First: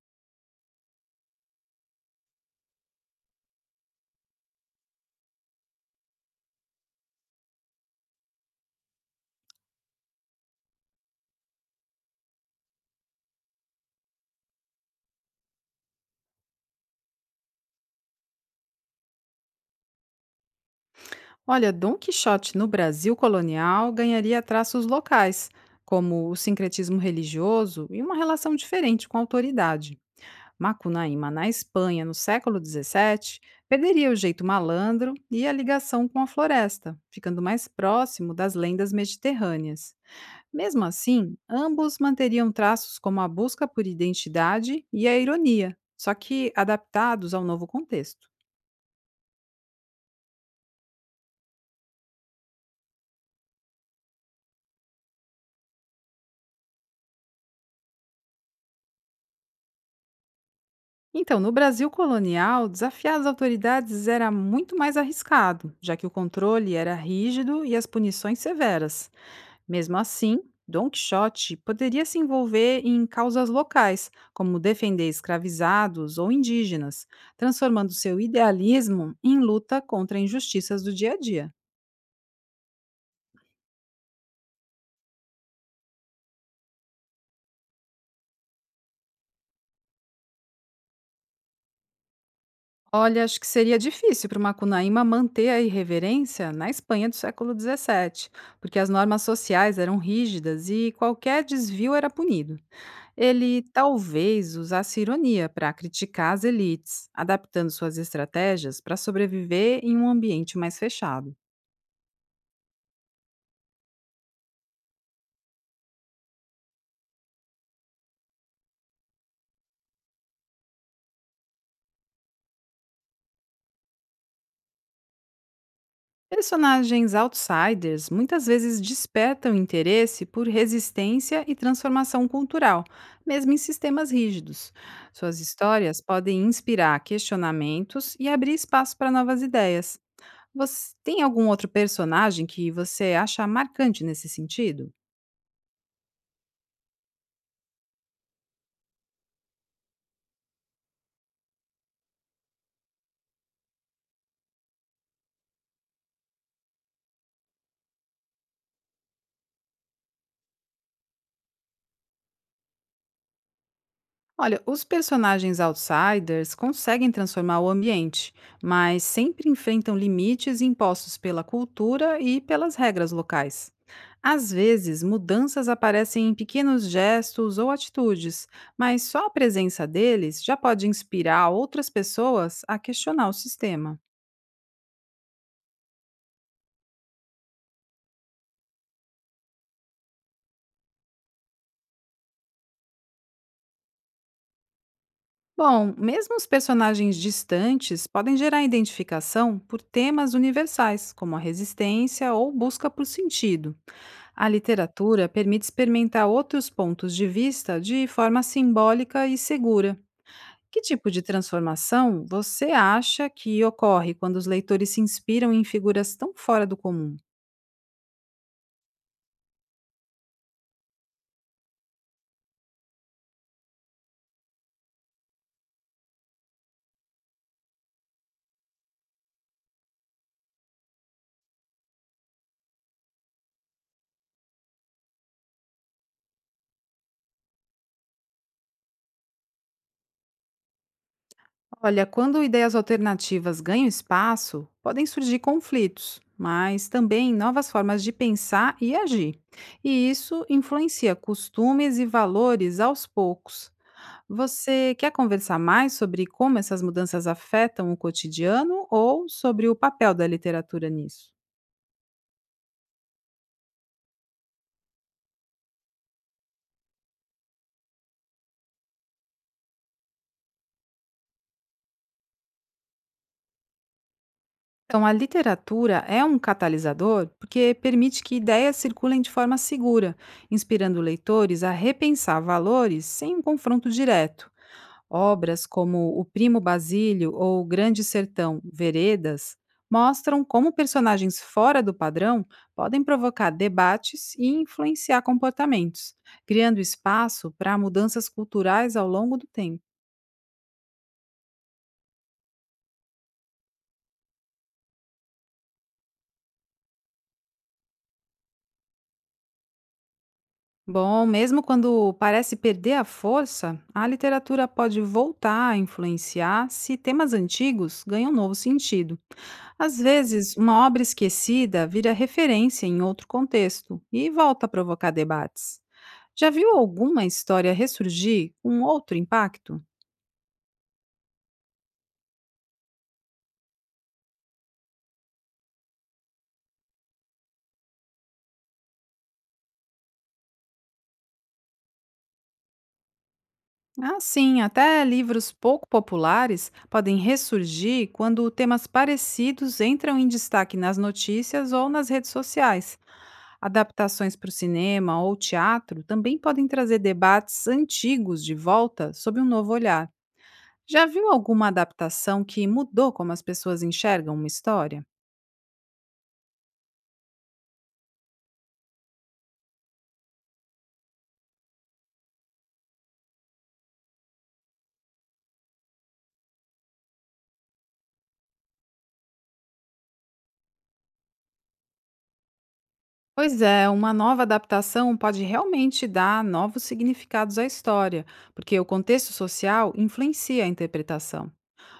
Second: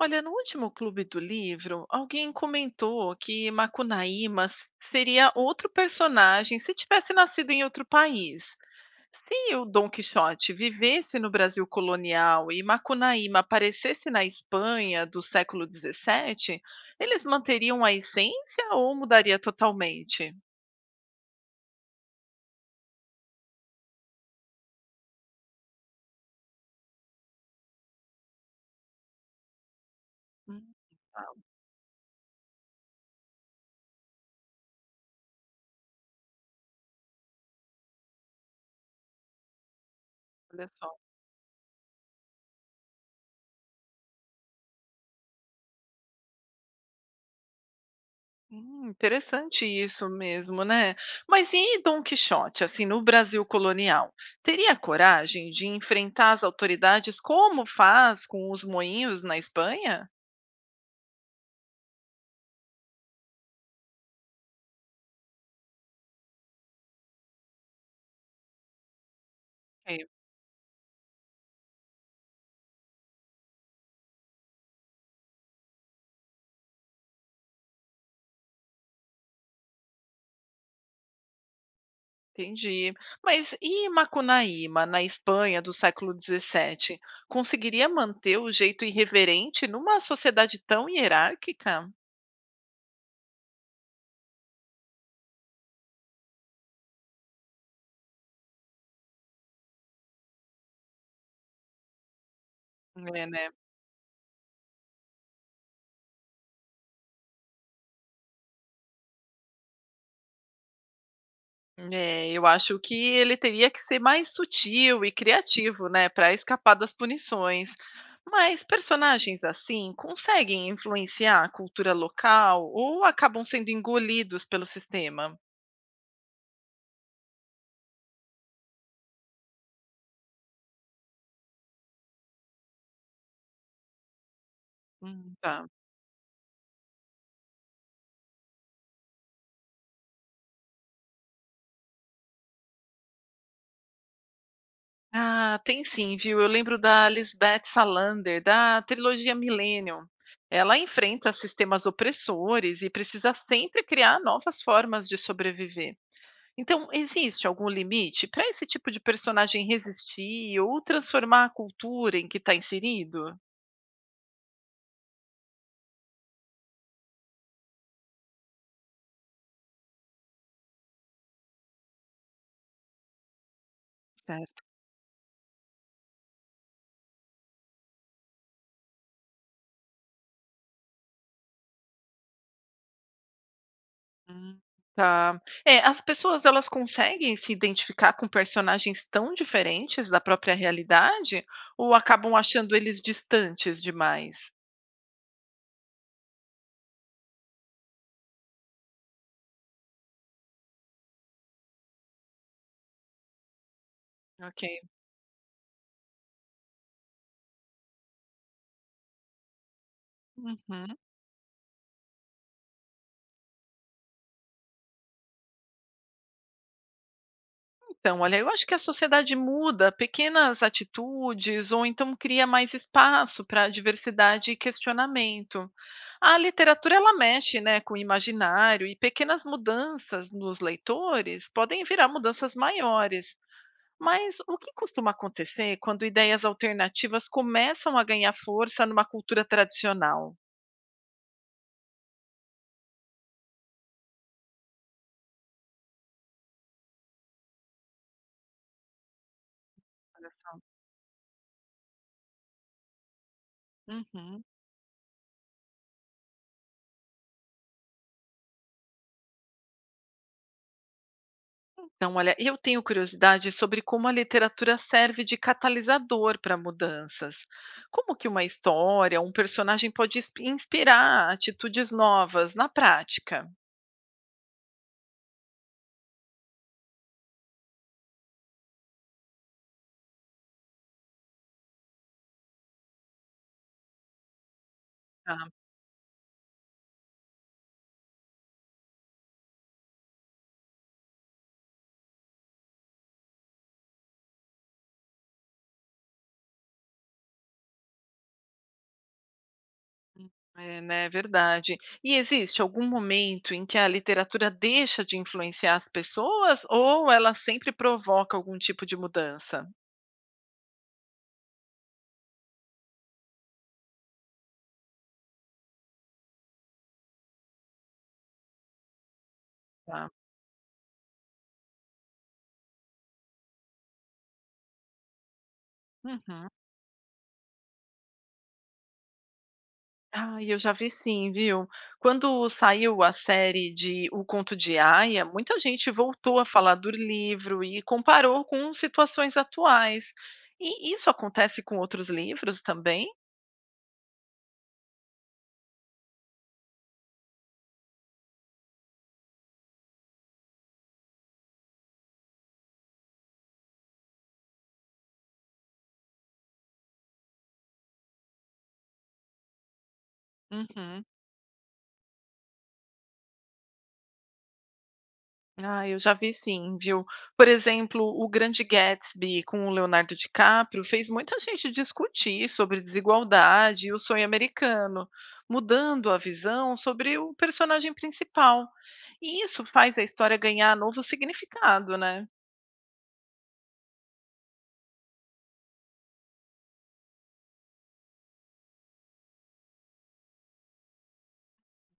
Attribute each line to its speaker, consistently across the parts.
Speaker 1: Olha, no último Clube do Livro, alguém comentou que seria outro personagem se tivesse nascido em outro país. Se o Dom Quixote vivesse no Brasil colonial e Macunaíma aparecesse na Espanha do século XVII, eles manteriam a essência ou mudaria totalmente?
Speaker 2: Olha, Dom Quixote no Brasil colonial ganharia traços locais, como o sincretismo religioso e uma relação diferente com a autoridade.
Speaker 1: Hum, tá,
Speaker 2: Macunaíma, na Espanha, no século XVII, perderia o jeito malandro e a ligação com a floresta, ficando mais próximo das lendas mediterrâneas.
Speaker 1: olha
Speaker 2: Mesmo
Speaker 1: só.
Speaker 2: assim, ambos manteriam traços como a busca por identidade e a ironia, só que adaptados ao novo contexto.
Speaker 1: Interessante isso mesmo, né? Mas e Dom Quixote, assim, no Brasil colonial? Teria coragem de enfrentar as autoridades como faz com os moinhos na Espanha?
Speaker 2: Então, no Brasil colonial, desafiar as autoridades era muito mais arriscado, já que o controle era rígido e as punições severas. Mesmo
Speaker 1: É,
Speaker 2: assim, Dom Quixote poderia se envolver em causas locais, como defender escravizados ou indígenas, transformando seu idealismo em luta contra injustiças do dia a dia.
Speaker 1: entendi. Mas e Macunaíma, na Espanha do século XVII? Conseguiria manter o jeito irreverente numa sociedade tão hierárquica?
Speaker 2: Olha, acho que seria difícil para uma cunaíma manter a irreverência na Espanha do século XVII, porque as normas sociais eram rígidas e qualquer desvio era punido.
Speaker 1: É, né?
Speaker 2: Ele talvez usasse ironia para criticar as elites, adaptando suas estratégias para sobreviver em um ambiente mais fechado.
Speaker 1: É, eu acho que ele teria que ser mais sutil e criativo, né, para escapar das punições. Mas personagens assim conseguem influenciar a cultura local ou acabam sendo engolidos pelo sistema?
Speaker 2: Personagens outsiders muitas vezes despertam interesse por resistência e transformação cultural, mesmo em sistemas rígidos. Suas
Speaker 1: Tá.
Speaker 2: histórias podem inspirar questionamentos e abrir espaço para novas ideias. Você tem algum outro personagem que você acha marcante nesse sentido?
Speaker 1: Ah, tem sim, viu? Eu lembro da Lisbeth Salander, da trilogia Millennium. Ela enfrenta sistemas opressores e precisa sempre criar novas formas de sobreviver. Então, existe algum limite para esse tipo de personagem resistir ou transformar a cultura em que está inserido?
Speaker 2: Olha, os personagens outsiders conseguem transformar o ambiente, mas sempre enfrentam limites impostos pela cultura e pelas regras locais. Às
Speaker 1: Certo.
Speaker 2: vezes, mudanças aparecem em pequenos gestos ou atitudes, mas só a presença deles já pode inspirar outras pessoas a questionar o sistema.
Speaker 1: Hum, Tá. É, as pessoas elas conseguem se identificar com personagens tão diferentes da própria realidade ou acabam achando eles distantes demais?
Speaker 2: Bom, mesmo os personagens distantes podem gerar identificação por temas universais, como a resistência ou busca por sentido. A
Speaker 1: Ok.
Speaker 2: literatura permite experimentar outros pontos de vista de forma simbólica e segura. Que
Speaker 1: Uhum.
Speaker 2: tipo de transformação você acha que ocorre quando os leitores se inspiram em figuras tão fora do comum?
Speaker 1: Então, olha, eu acho que a sociedade muda pequenas atitudes ou então cria mais espaço para diversidade e questionamento. A literatura ela mexe, né, com o imaginário e pequenas mudanças nos leitores podem virar mudanças maiores. Mas o que costuma acontecer quando ideias alternativas começam a ganhar força numa cultura tradicional?
Speaker 2: Olha, quando ideias alternativas ganham espaço, podem surgir conflitos, mas também novas formas de pensar e agir. E
Speaker 1: Olha
Speaker 2: isso
Speaker 1: só.
Speaker 2: influencia costumes e valores aos poucos.
Speaker 1: Uhum.
Speaker 2: Você quer conversar mais sobre como essas mudanças afetam o cotidiano ou sobre o papel da literatura nisso?
Speaker 1: Então, olha, eu tenho curiosidade sobre como a literatura serve de catalisador para mudanças. Como que uma história, um personagem pode inspirar atitudes novas na prática?
Speaker 2: Então, a literatura é um catalisador porque permite que ideias circulem de forma segura, inspirando leitores a repensar valores sem um confronto direto.
Speaker 1: Ah,
Speaker 2: Obras como O Primo Basílio ou O Grande Sertão Veredas mostram como personagens fora do padrão podem provocar debates e influenciar comportamentos, criando espaço para mudanças culturais ao longo do tempo.
Speaker 1: é, né, é verdade. E existe algum momento em que a literatura deixa de influenciar as pessoas ou ela sempre provoca algum tipo de mudança?
Speaker 2: Bom, mesmo quando parece perder a força, a literatura pode voltar a influenciar se temas antigos ganham novo sentido. Às
Speaker 1: Tá.
Speaker 2: vezes, uma obra esquecida vira referência em outro contexto e volta a provocar debates.
Speaker 1: Uhum.
Speaker 2: Já viu alguma história ressurgir com outro impacto?
Speaker 1: Ai, eu já vi sim, viu. Quando saiu a série de O Conto de Aia, muita gente voltou a falar do livro e comparou com situações atuais. E isso acontece com outros livros também?
Speaker 2: Ah, sim, até livros pouco populares podem ressurgir quando temas parecidos entram em destaque nas notícias ou nas redes sociais. Adaptações para o cinema ou teatro também podem trazer debates antigos de volta sob um novo olhar.
Speaker 1: Uhum.
Speaker 2: Já viu alguma adaptação que mudou como as pessoas enxergam uma história?
Speaker 1: Ah, eu já vi sim, viu? Por exemplo, o Grande Gatsby com o Leonardo DiCaprio fez muita gente discutir sobre desigualdade e o sonho americano, mudando a visão sobre o personagem principal. E isso faz a história ganhar novo significado, né?
Speaker 2: Pois é, uma nova adaptação pode realmente dar novos significados à história, porque o contexto social influencia a interpretação.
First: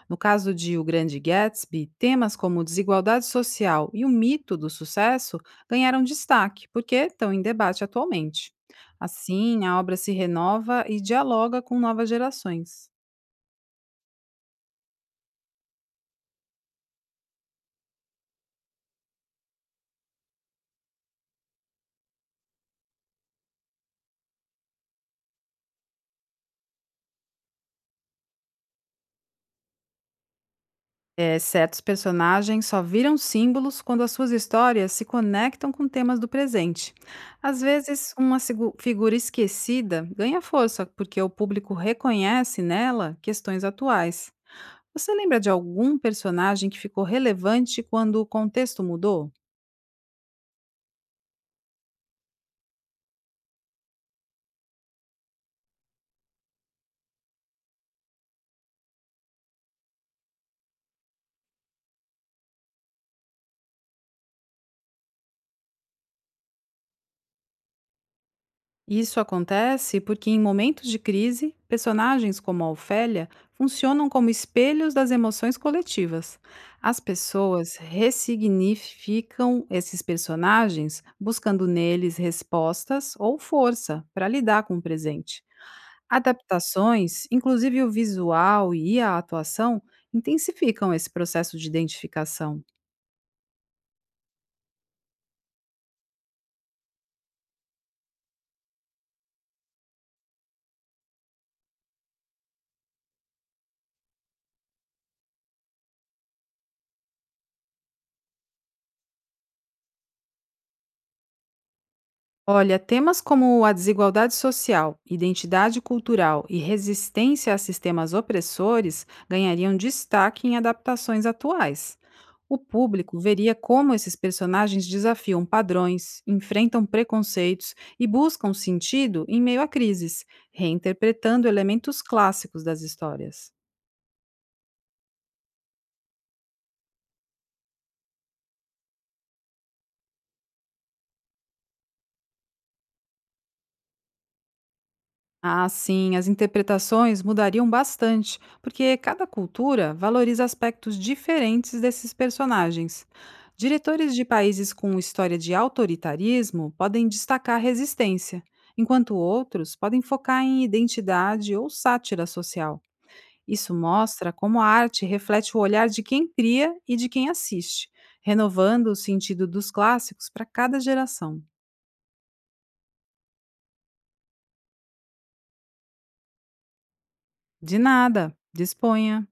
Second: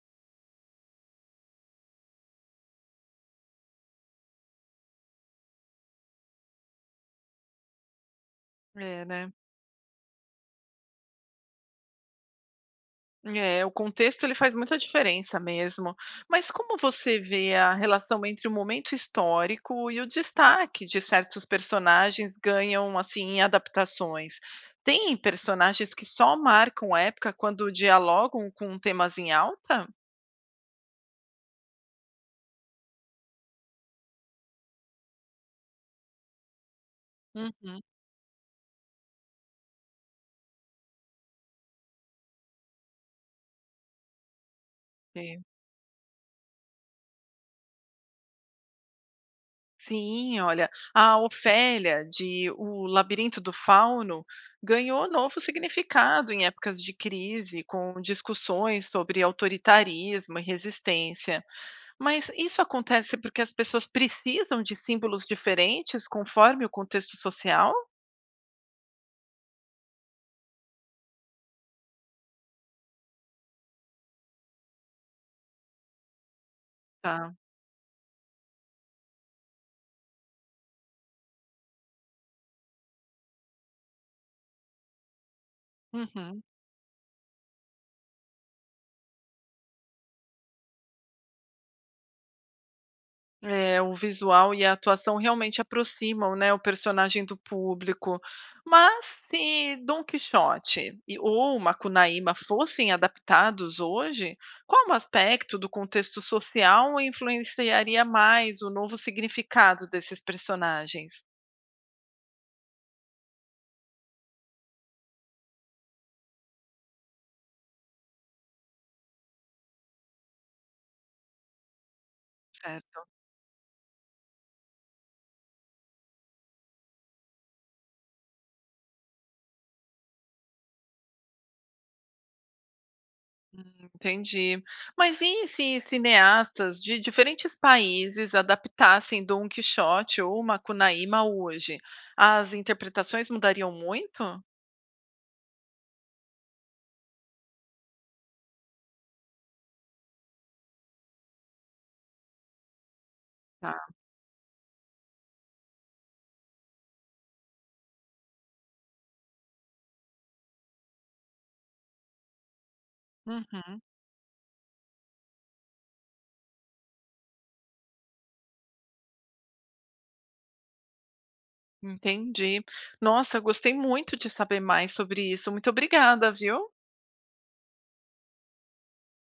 Speaker 2: No caso de O Grande Gatsby, temas como desigualdade social e o mito do sucesso ganharam destaque, porque estão em debate atualmente.
Speaker 1: É, né?
Speaker 2: Assim, a obra se renova e dialoga com novas gerações.
Speaker 1: É, o contexto ele faz muita diferença mesmo. Mas como você vê a relação entre o momento histórico e o destaque de certos personagens ganham assim em adaptações? Tem personagens que só marcam época quando dialogam com temas em alta?
Speaker 2: É, certos personagens só viram símbolos quando as suas histórias se conectam com temas do presente. Às
Speaker 1: Uhum,
Speaker 2: vezes, uma figura esquecida ganha força porque o público reconhece nela questões atuais. Você lembra
Speaker 1: sim.
Speaker 2: de algum personagem que ficou relevante quando o contexto mudou?
Speaker 1: Sim, olha, a Ofélia de O Labirinto do Fauno ganhou novo significado em épocas de crise, com discussões sobre autoritarismo e resistência. Mas isso acontece porque as pessoas precisam de símbolos diferentes conforme o contexto social?
Speaker 2: Isso acontece porque, em momentos de crise, personagens como a Ofélia funcionam como espelhos das emoções coletivas. As
Speaker 1: Tá.
Speaker 2: pessoas ressignificam esses personagens, buscando neles respostas ou força para lidar com o presente.
Speaker 1: Uhum.
Speaker 2: Adaptações, inclusive o visual e a atuação, intensificam esse processo de identificação.
Speaker 1: É, o visual e a atuação realmente aproximam, né, o personagem do público. Mas se Dom Quixote e, ou Macunaíma fossem adaptados hoje, qual aspecto do contexto social influenciaria mais o novo significado desses personagens?
Speaker 2: Olha, temas como a desigualdade social, identidade cultural e resistência a sistemas opressores ganhariam destaque em adaptações atuais. O público veria como esses personagens desafiam padrões, enfrentam preconceitos e buscam sentido em meio a crises, reinterpretando elementos clássicos das histórias.
Speaker 1: Hum, entendi. Mas e se cineastas de diferentes países adaptassem Dom Quixote ou Macunaíma hoje? As interpretações mudariam muito?
Speaker 2: Ah, sim, as interpretações mudariam bastante, porque cada cultura valoriza aspectos diferentes desses personagens.
Speaker 1: Tá.
Speaker 2: Diretores de países com história de autoritarismo podem destacar resistência, enquanto outros podem focar em identidade ou sátira social. Isso
Speaker 1: Uhum,
Speaker 2: mostra como a arte reflete o olhar de quem cria e de quem assiste, renovando o sentido dos clássicos para cada geração.
Speaker 1: entendi. Nossa, gostei muito de saber mais sobre isso. Muito obrigada, viu?
Speaker 2: De nada, disponha!